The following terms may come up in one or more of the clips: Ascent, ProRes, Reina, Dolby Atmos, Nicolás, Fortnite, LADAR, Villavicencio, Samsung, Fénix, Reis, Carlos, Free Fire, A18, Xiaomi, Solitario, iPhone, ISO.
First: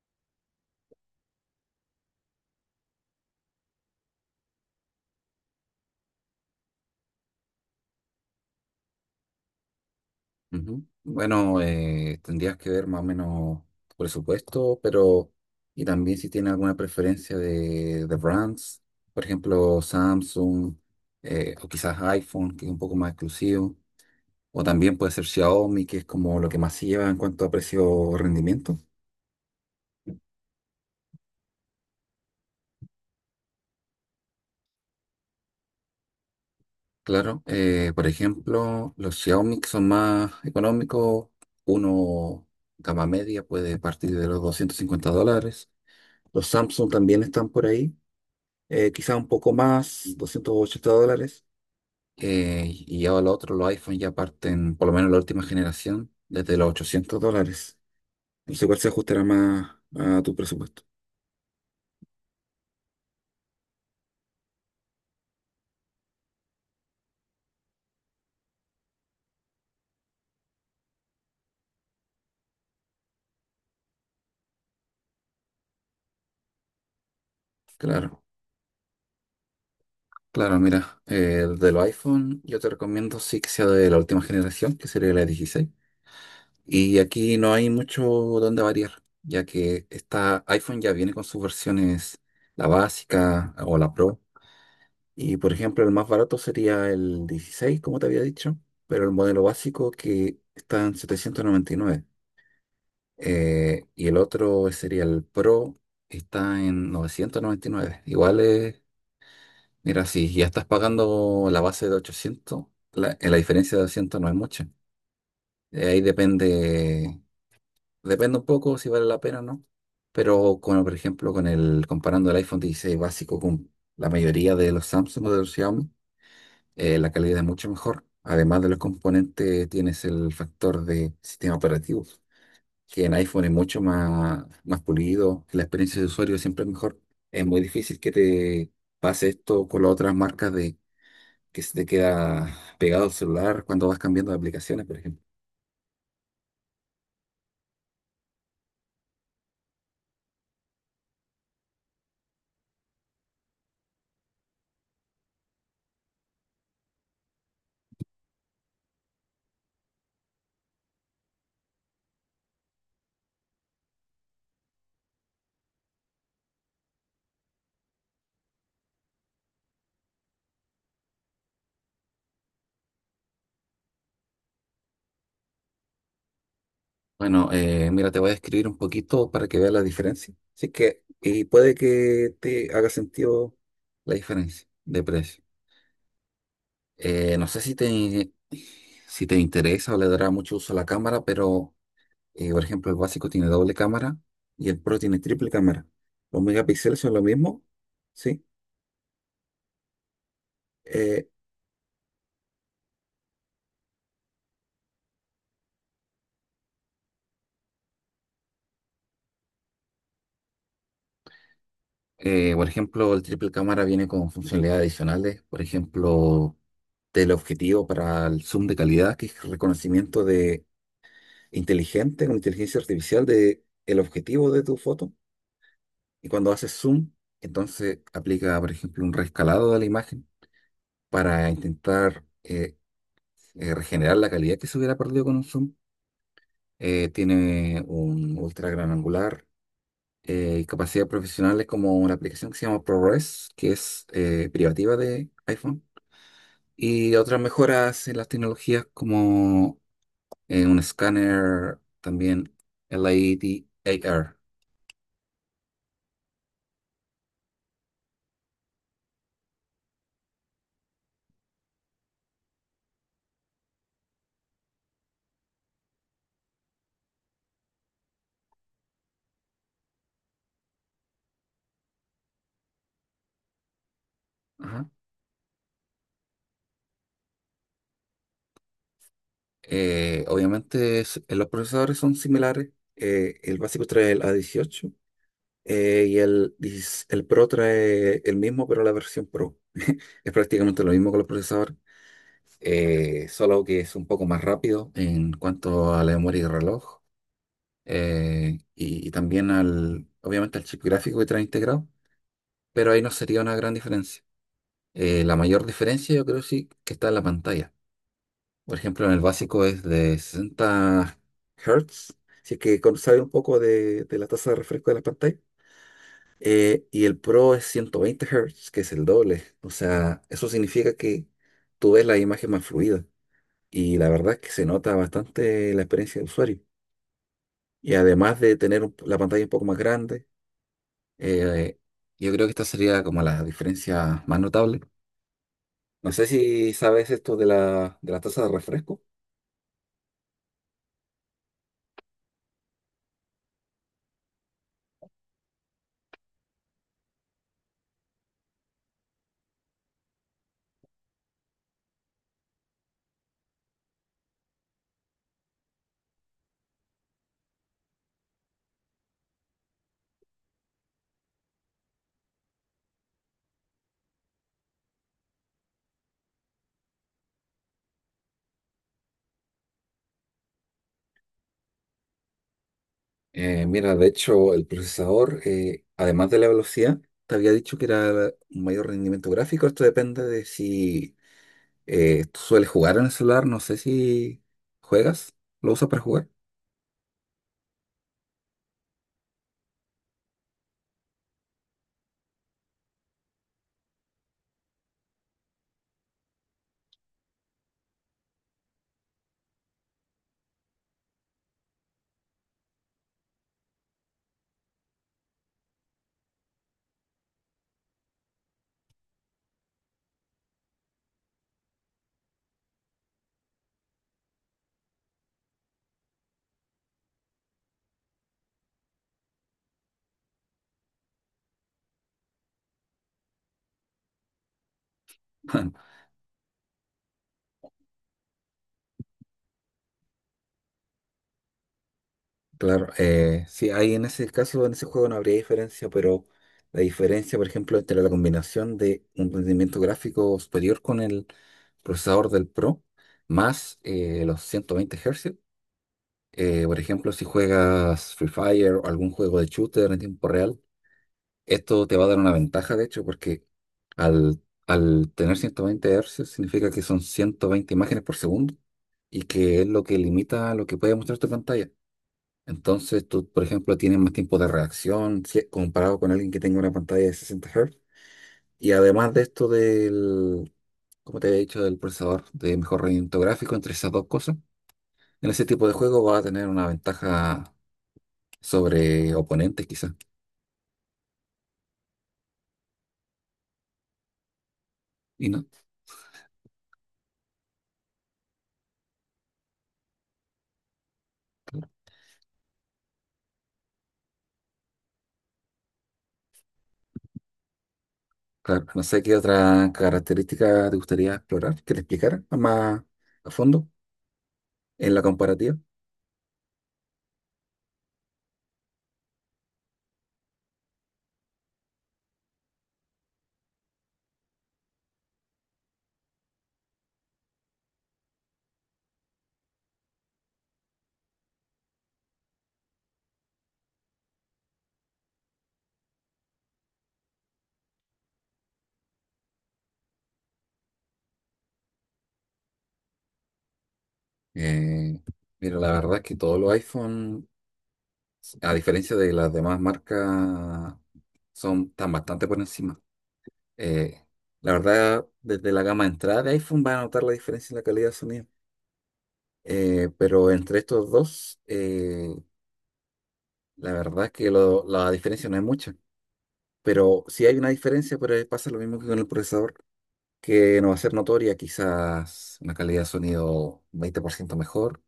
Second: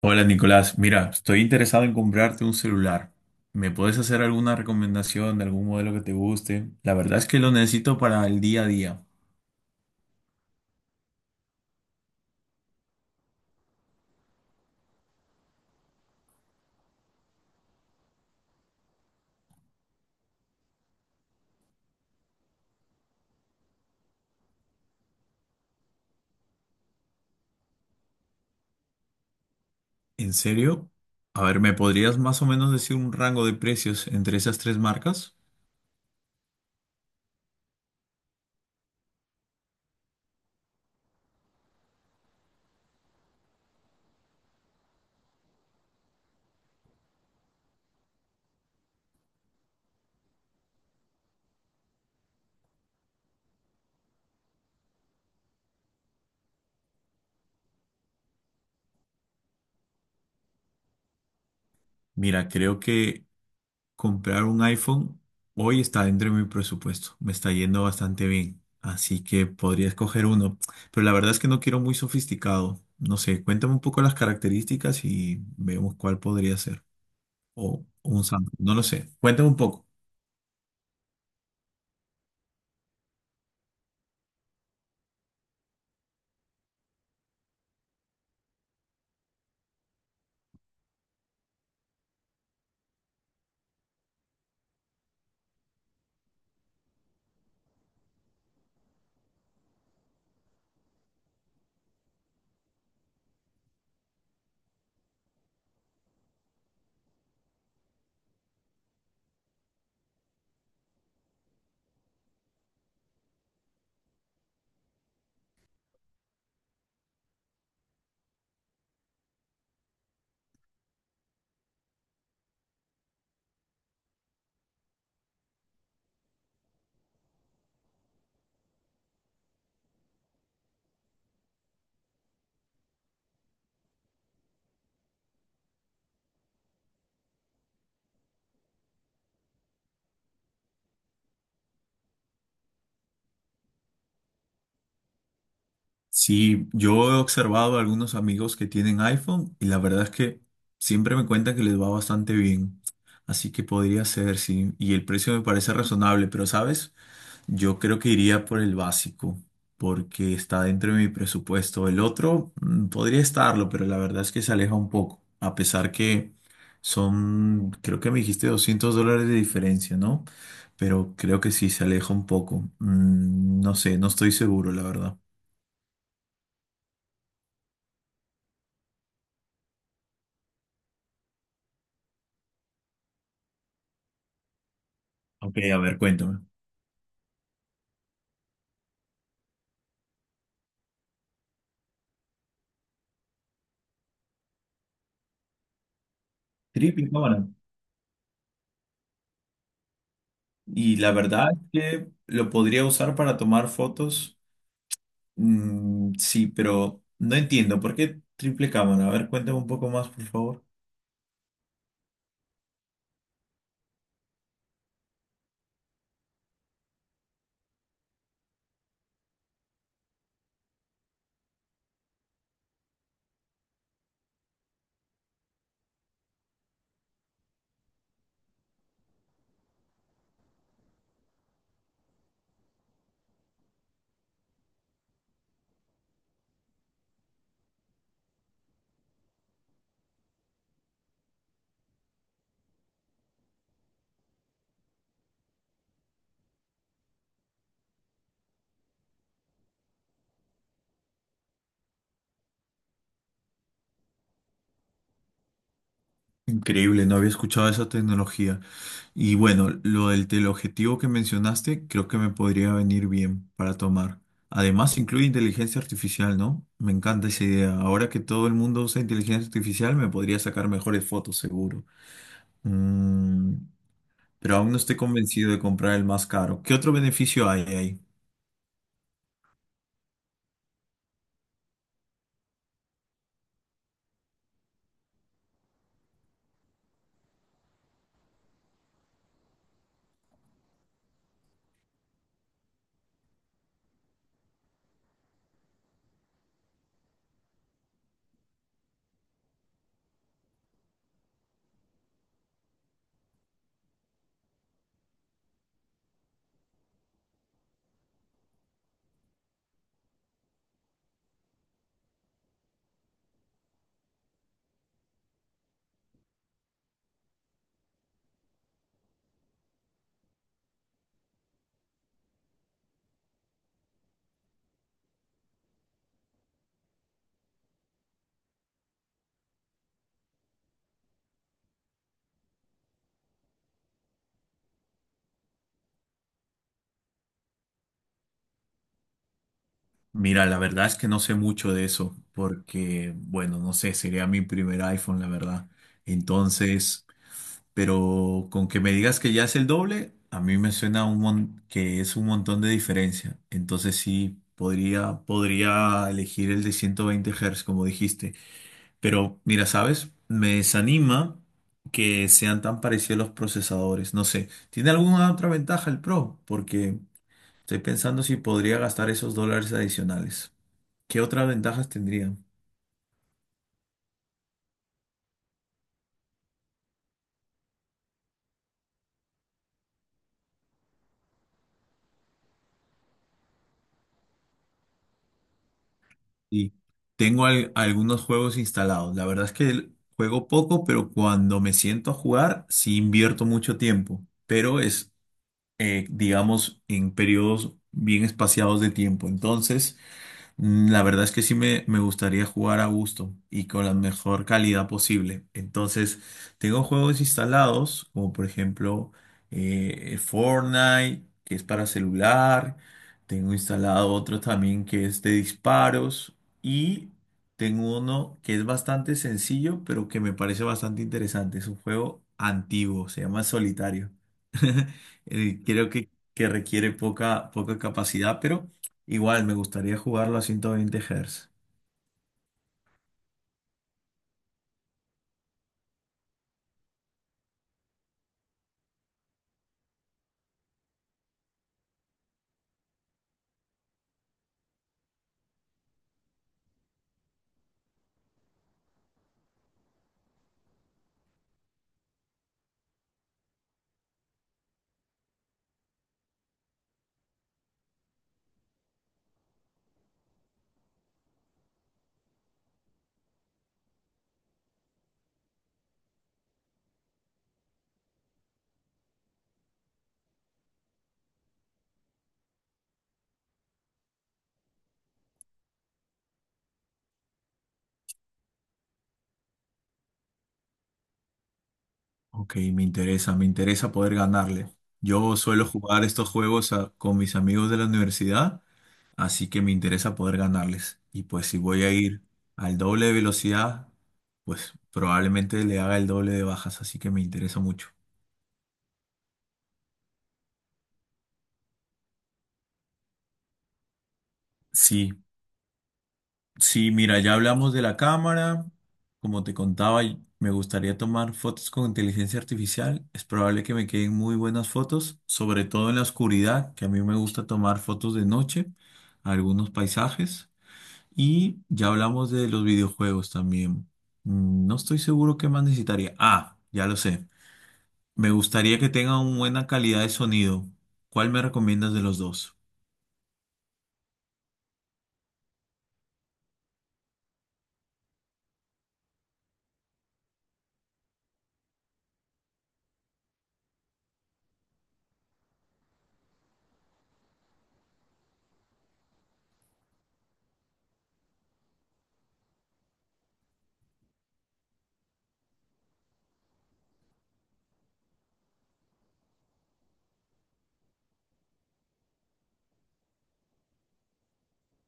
Hola Nicolás, mira, estoy interesado en comprarte un celular. ¿Me puedes hacer alguna recomendación de algún modelo que te guste? La verdad es que lo necesito para el día a día. Ujú. Bueno, tendrías que ver más o menos tu presupuesto, pero y también si tiene alguna preferencia de brands, por ejemplo, Samsung o quizás iPhone, que es un poco más exclusivo. O también puede ser Xiaomi, que es como lo que más se lleva en cuanto a precio-rendimiento. ¿En serio? A ver, ¿me podrías más o menos decir un rango de precios entre esas tres marcas? Claro, por ejemplo, los Xiaomi que son más económicos. Uno gama media puede partir de los $250. Los Samsung también están por ahí, quizá un poco más, $280. Y ya lo otro, los iPhone ya parten, por lo menos la última generación, desde los $800. No sé cuál se ajustará más a tu presupuesto. Mira, creo que comprar un iPhone hoy está dentro de mi presupuesto. Me está yendo bastante bien. Así que podría escoger uno. Pero la verdad es que no quiero muy sofisticado. No sé, cuéntame un poco las características y vemos cuál podría ser. O Claro. un Samsung, no lo sé. Cuéntame un poco. Claro, mira, de los iPhone yo te recomiendo sí que sea de la última generación, que sería la 16. Y aquí no hay mucho donde variar, ya que esta iPhone ya viene con sus versiones, la básica o la Pro. Y por ejemplo, el más barato sería el 16, como te había dicho, pero el modelo básico que está en 799. Y el otro sería el Pro, está en 999. Igual es Mira, si ya estás pagando la base de 800, la diferencia de 200 no es mucha. Ahí depende, un poco si vale la pena o no. Pero como por ejemplo, comparando el iPhone 16 básico con la mayoría de los Samsung o de los Xiaomi, la calidad es mucho mejor. Además de los componentes, tienes el factor de sistema operativo, que en iPhone es mucho más pulido, la experiencia de usuario siempre es mejor. Es muy difícil que te pase esto con las otras marcas, de que se te queda pegado el celular cuando vas cambiando de aplicaciones, por ejemplo. Si yo he observado a algunos amigos que tienen iPhone y la verdad es que siempre me cuentan que les va bastante bien. Así que podría ser, sí. Y el precio me parece razonable, pero ¿sabes? Yo creo que iría por el básico, porque está dentro de mi presupuesto. El otro podría estarlo, pero la verdad es que se aleja un poco, a pesar que son, creo que me dijiste $200 de diferencia, ¿no? Pero creo que sí, se aleja un poco. No sé, no estoy seguro, la verdad. Bueno, mira, te voy a escribir un poquito para que veas la diferencia. Así que, y puede que te haga sentido la diferencia de precio. Ok, a ver, cuéntame. No sé si te interesa o le dará mucho uso a la cámara, pero, por ejemplo, el básico tiene doble cámara y el Pro tiene triple cámara. Los Trip megapíxeles y son lo cámara. mismo, ¿sí? Y la Eh, verdad es que lo podría usar para tomar fotos. Sí, pero no entiendo. ¿Por qué triple cámara? A ver, cuéntame un poco más, por favor. Por ejemplo, el triple cámara viene con funcionalidades adicionales, por ejemplo, teleobjetivo para el zoom de calidad, que es reconocimiento de inteligente, con inteligencia artificial de el objetivo de tu foto. Y cuando haces zoom, entonces aplica, por ejemplo, un reescalado de la imagen para intentar regenerar la calidad que se hubiera perdido con un zoom. Tiene un ultra gran angular, y capacidades profesionales como una aplicación que se llama ProRes, que es privativa de iPhone. Y otras mejoras en las tecnologías como un escáner también LADAR. Increíble, no había escuchado esa tecnología. Y bueno, lo del teleobjetivo que mencionaste, creo que me podría venir bien para tomar. Además, incluye inteligencia artificial, ¿no? Me encanta esa idea. Ahora que todo el mundo usa inteligencia artificial, me podría sacar mejores fotos, seguro. Mm, pero aún no Ajá. estoy convencido de comprar el más caro. ¿Qué otro beneficio hay ahí? Obviamente los procesadores son similares, el básico trae el A18, y el, 16 el Pro trae el mismo, pero la versión Pro. Es prácticamente lo mismo con los procesadores, solo que es un poco más rápido en cuanto a la memoria y reloj. Y también, obviamente al chip gráfico que trae integrado. Pero ahí no sería una gran diferencia. La mayor diferencia yo creo sí que está en la pantalla. Por ejemplo, en el básico es de 60 Hz, si es que sabe un poco de la tasa de refresco de la pantalla. Y el Pro es 120 Hz, que es el doble. O sea, eso significa que tú ves la imagen más fluida. Y la verdad es que se nota bastante la experiencia del usuario. Y además de tener la pantalla un poco más grande, eh, yo creo que esta sería como la diferencia más notable. No sé si sabes esto de la tasa de refresco. Mira, la verdad es que no sé mucho de eso, porque, bueno, no sé, sería mi primer iPhone, la verdad. Entonces, pero con que me digas que ya es el doble, a mí me suena que es un montón de diferencia. Entonces sí, podría elegir el de 120 Hz, como dijiste. Pero mira, ¿sabes? Me desanima que sean tan parecidos los procesadores. No sé, ¿tiene alguna otra ventaja el Pro? Porque estoy pensando si podría gastar esos dólares adicionales. ¿Qué otras ventajas tendría? Mira, de hecho, el procesador, además de la velocidad, te había dicho que era un mayor rendimiento gráfico. Esto depende de si tú sueles jugar en el celular. No sé si juegas, lo usas para jugar. Y tengo algunos juegos instalados. La verdad es que juego poco, pero cuando me siento a jugar, sí invierto mucho tiempo. Pero es, digamos, en periodos bien espaciados de tiempo. Entonces. La verdad es que sí me gustaría jugar a gusto y con la mejor calidad posible. Entonces, tengo juegos instalados, como por ejemplo Fortnite, que es para celular. Tengo instalado otro también que es de disparos. Y tengo uno que es bastante sencillo, pero que me parece bastante interesante. Es un juego antiguo, se llama Solitario. Creo que requiere poca, poca capacidad, pero. Igual, me gustaría jugarlo a 120 Hz. Claro, sí, ahí en ese caso, en ese juego no habría diferencia, pero la diferencia, por ejemplo, entre la combinación de un rendimiento gráfico superior con el procesador del Pro más los 120 Hz. Por ejemplo, si juegas Free Fire o algún juego de shooter en tiempo real, esto te va a dar una ventaja, de hecho, porque al, al tener 120 Hz significa que son 120 imágenes por segundo y que es lo que limita lo que puede mostrar tu pantalla. Entonces, tú, por ejemplo, tienes más tiempo de reacción, comparado con alguien que tenga una pantalla de 60 Hz. Y además de esto del, como te había dicho, del procesador de mejor rendimiento gráfico, entre esas dos cosas, en ese tipo de juego va a tener una ventaja sobre oponentes quizás. Ok, me interesa poder ganarle. Y Yo no, suelo jugar estos juegos con mis amigos de la universidad, así que me interesa poder ganarles. Y pues si voy a ir al doble de velocidad, pues probablemente le haga el doble de bajas, así que me interesa mucho. claro, no sé qué otra característica te gustaría explorar, que te explicara más a fondo en la Sí, comparativa. sí, mira, ya hablamos de la cámara. Como te contaba, me gustaría tomar fotos con inteligencia artificial. Es probable que me queden muy buenas fotos, sobre todo en la oscuridad, que a mí me gusta tomar fotos de noche, algunos paisajes. Y ya hablamos de los videojuegos también. No estoy seguro qué más necesitaría. Ah, ya lo sé. Me gustaría que tenga una buena calidad de sonido. ¿Cuál me recomiendas de los dos? Eh, Mira, la verdad es que todos los iPhone, a diferencia de las demás marcas, son tan bastante por encima. Eh, la verdad, desde la gama de entrada de iPhone va a notar la diferencia en la calidad de sonido. Pero entre estos dos, la verdad es que la diferencia no es mucha. Pero sí hay una diferencia, pero pasa lo mismo que con el procesador, que no va a ser notoria, quizás una calidad de sonido 20% mejor,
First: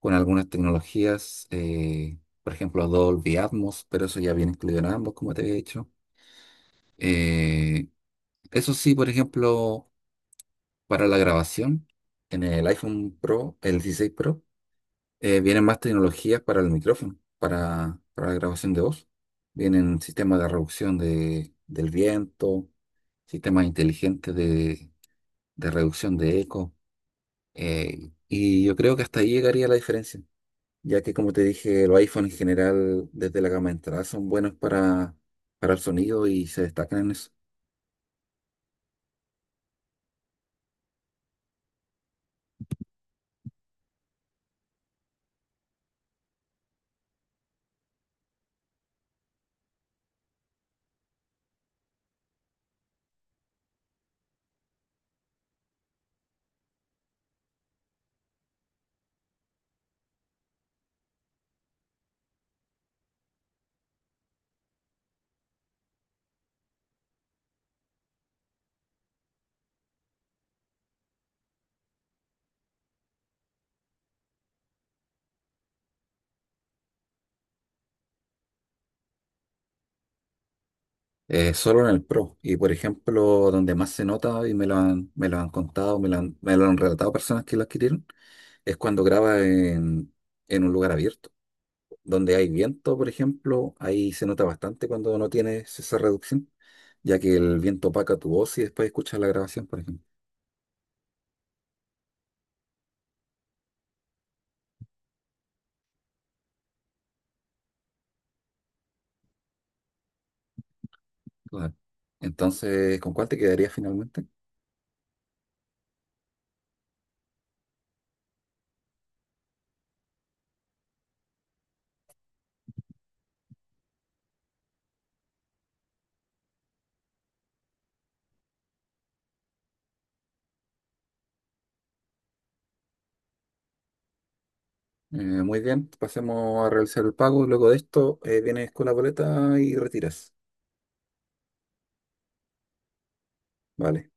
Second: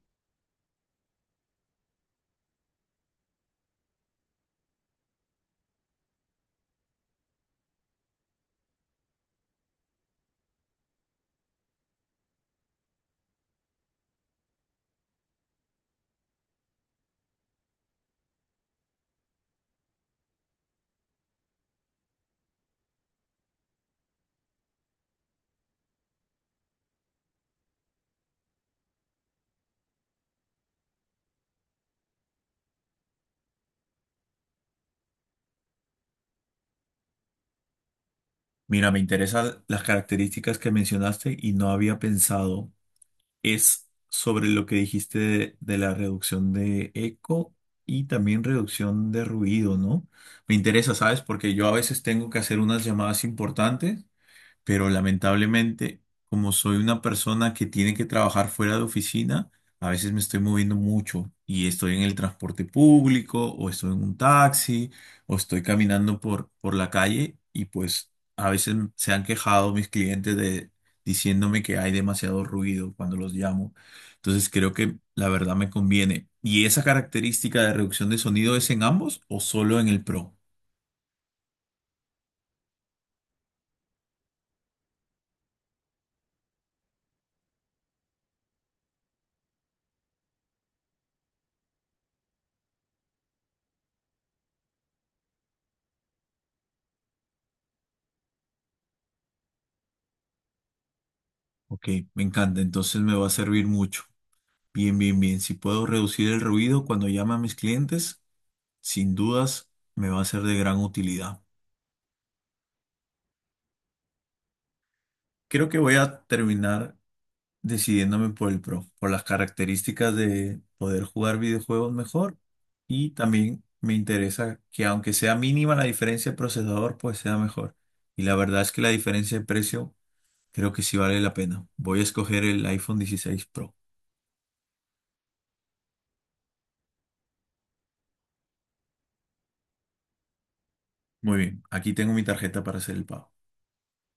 con algunas tecnologías, por ejemplo Dolby Atmos, pero eso ya viene incluido en ambos, como te he dicho. Eh, Eso sí, por ejemplo, para la grabación, en el iPhone Pro, el 16 Pro, vienen más tecnologías para el micrófono, para la grabación de voz. Vienen sistemas de reducción del viento, sistemas inteligentes de reducción de eco. Y yo creo que hasta ahí llegaría la diferencia, ya que como te dije, los iPhones en general desde la gama de entrada son buenos para el sonido y se destacan en eso. Mira, me interesan las características que mencionaste y no había pensado. Es sobre lo que dijiste de la reducción de eco y también reducción de ruido, ¿no? Me interesa, ¿sabes? Porque yo a veces tengo que hacer unas llamadas importantes, pero lamentablemente, como soy una persona que tiene que trabajar fuera de oficina, a veces me estoy moviendo mucho y estoy en el transporte público o estoy en un taxi o estoy caminando por la calle y pues a veces se han quejado mis clientes de diciéndome que hay demasiado ruido cuando los llamo. Entonces creo que la verdad me conviene. ¿Y esa característica de reducción de sonido es en ambos o solo en el Pro? Solo en el Pro. Y por ejemplo, donde más se nota, y me lo han contado, me lo han relatado personas que lo adquirieron, es cuando graba en un lugar abierto, donde hay viento, por ejemplo, ahí se nota bastante cuando no tienes esa reducción, ya que el viento opaca tu voz y después escuchas la grabación, por ejemplo. Ok, me encanta, entonces me va a servir mucho. Bien, bien, bien. Si puedo reducir el ruido cuando llame a mis clientes, sin dudas me va a ser de gran utilidad. Claro. Entonces, ¿con cuál te quedarías finalmente? Creo que voy a terminar decidiéndome por el Pro, por las características de poder jugar videojuegos mejor y también me interesa que aunque sea mínima la diferencia de procesador, pues sea mejor. Y la verdad es que la diferencia de precio creo que sí vale la pena. Voy a escoger el iPhone 16 Pro. Eh, Muy bien, pasemos a realizar el pago. Luego de esto, vienes con la boleta y retiras. Muy bien, aquí tengo mi tarjeta para hacer el pago. Vale.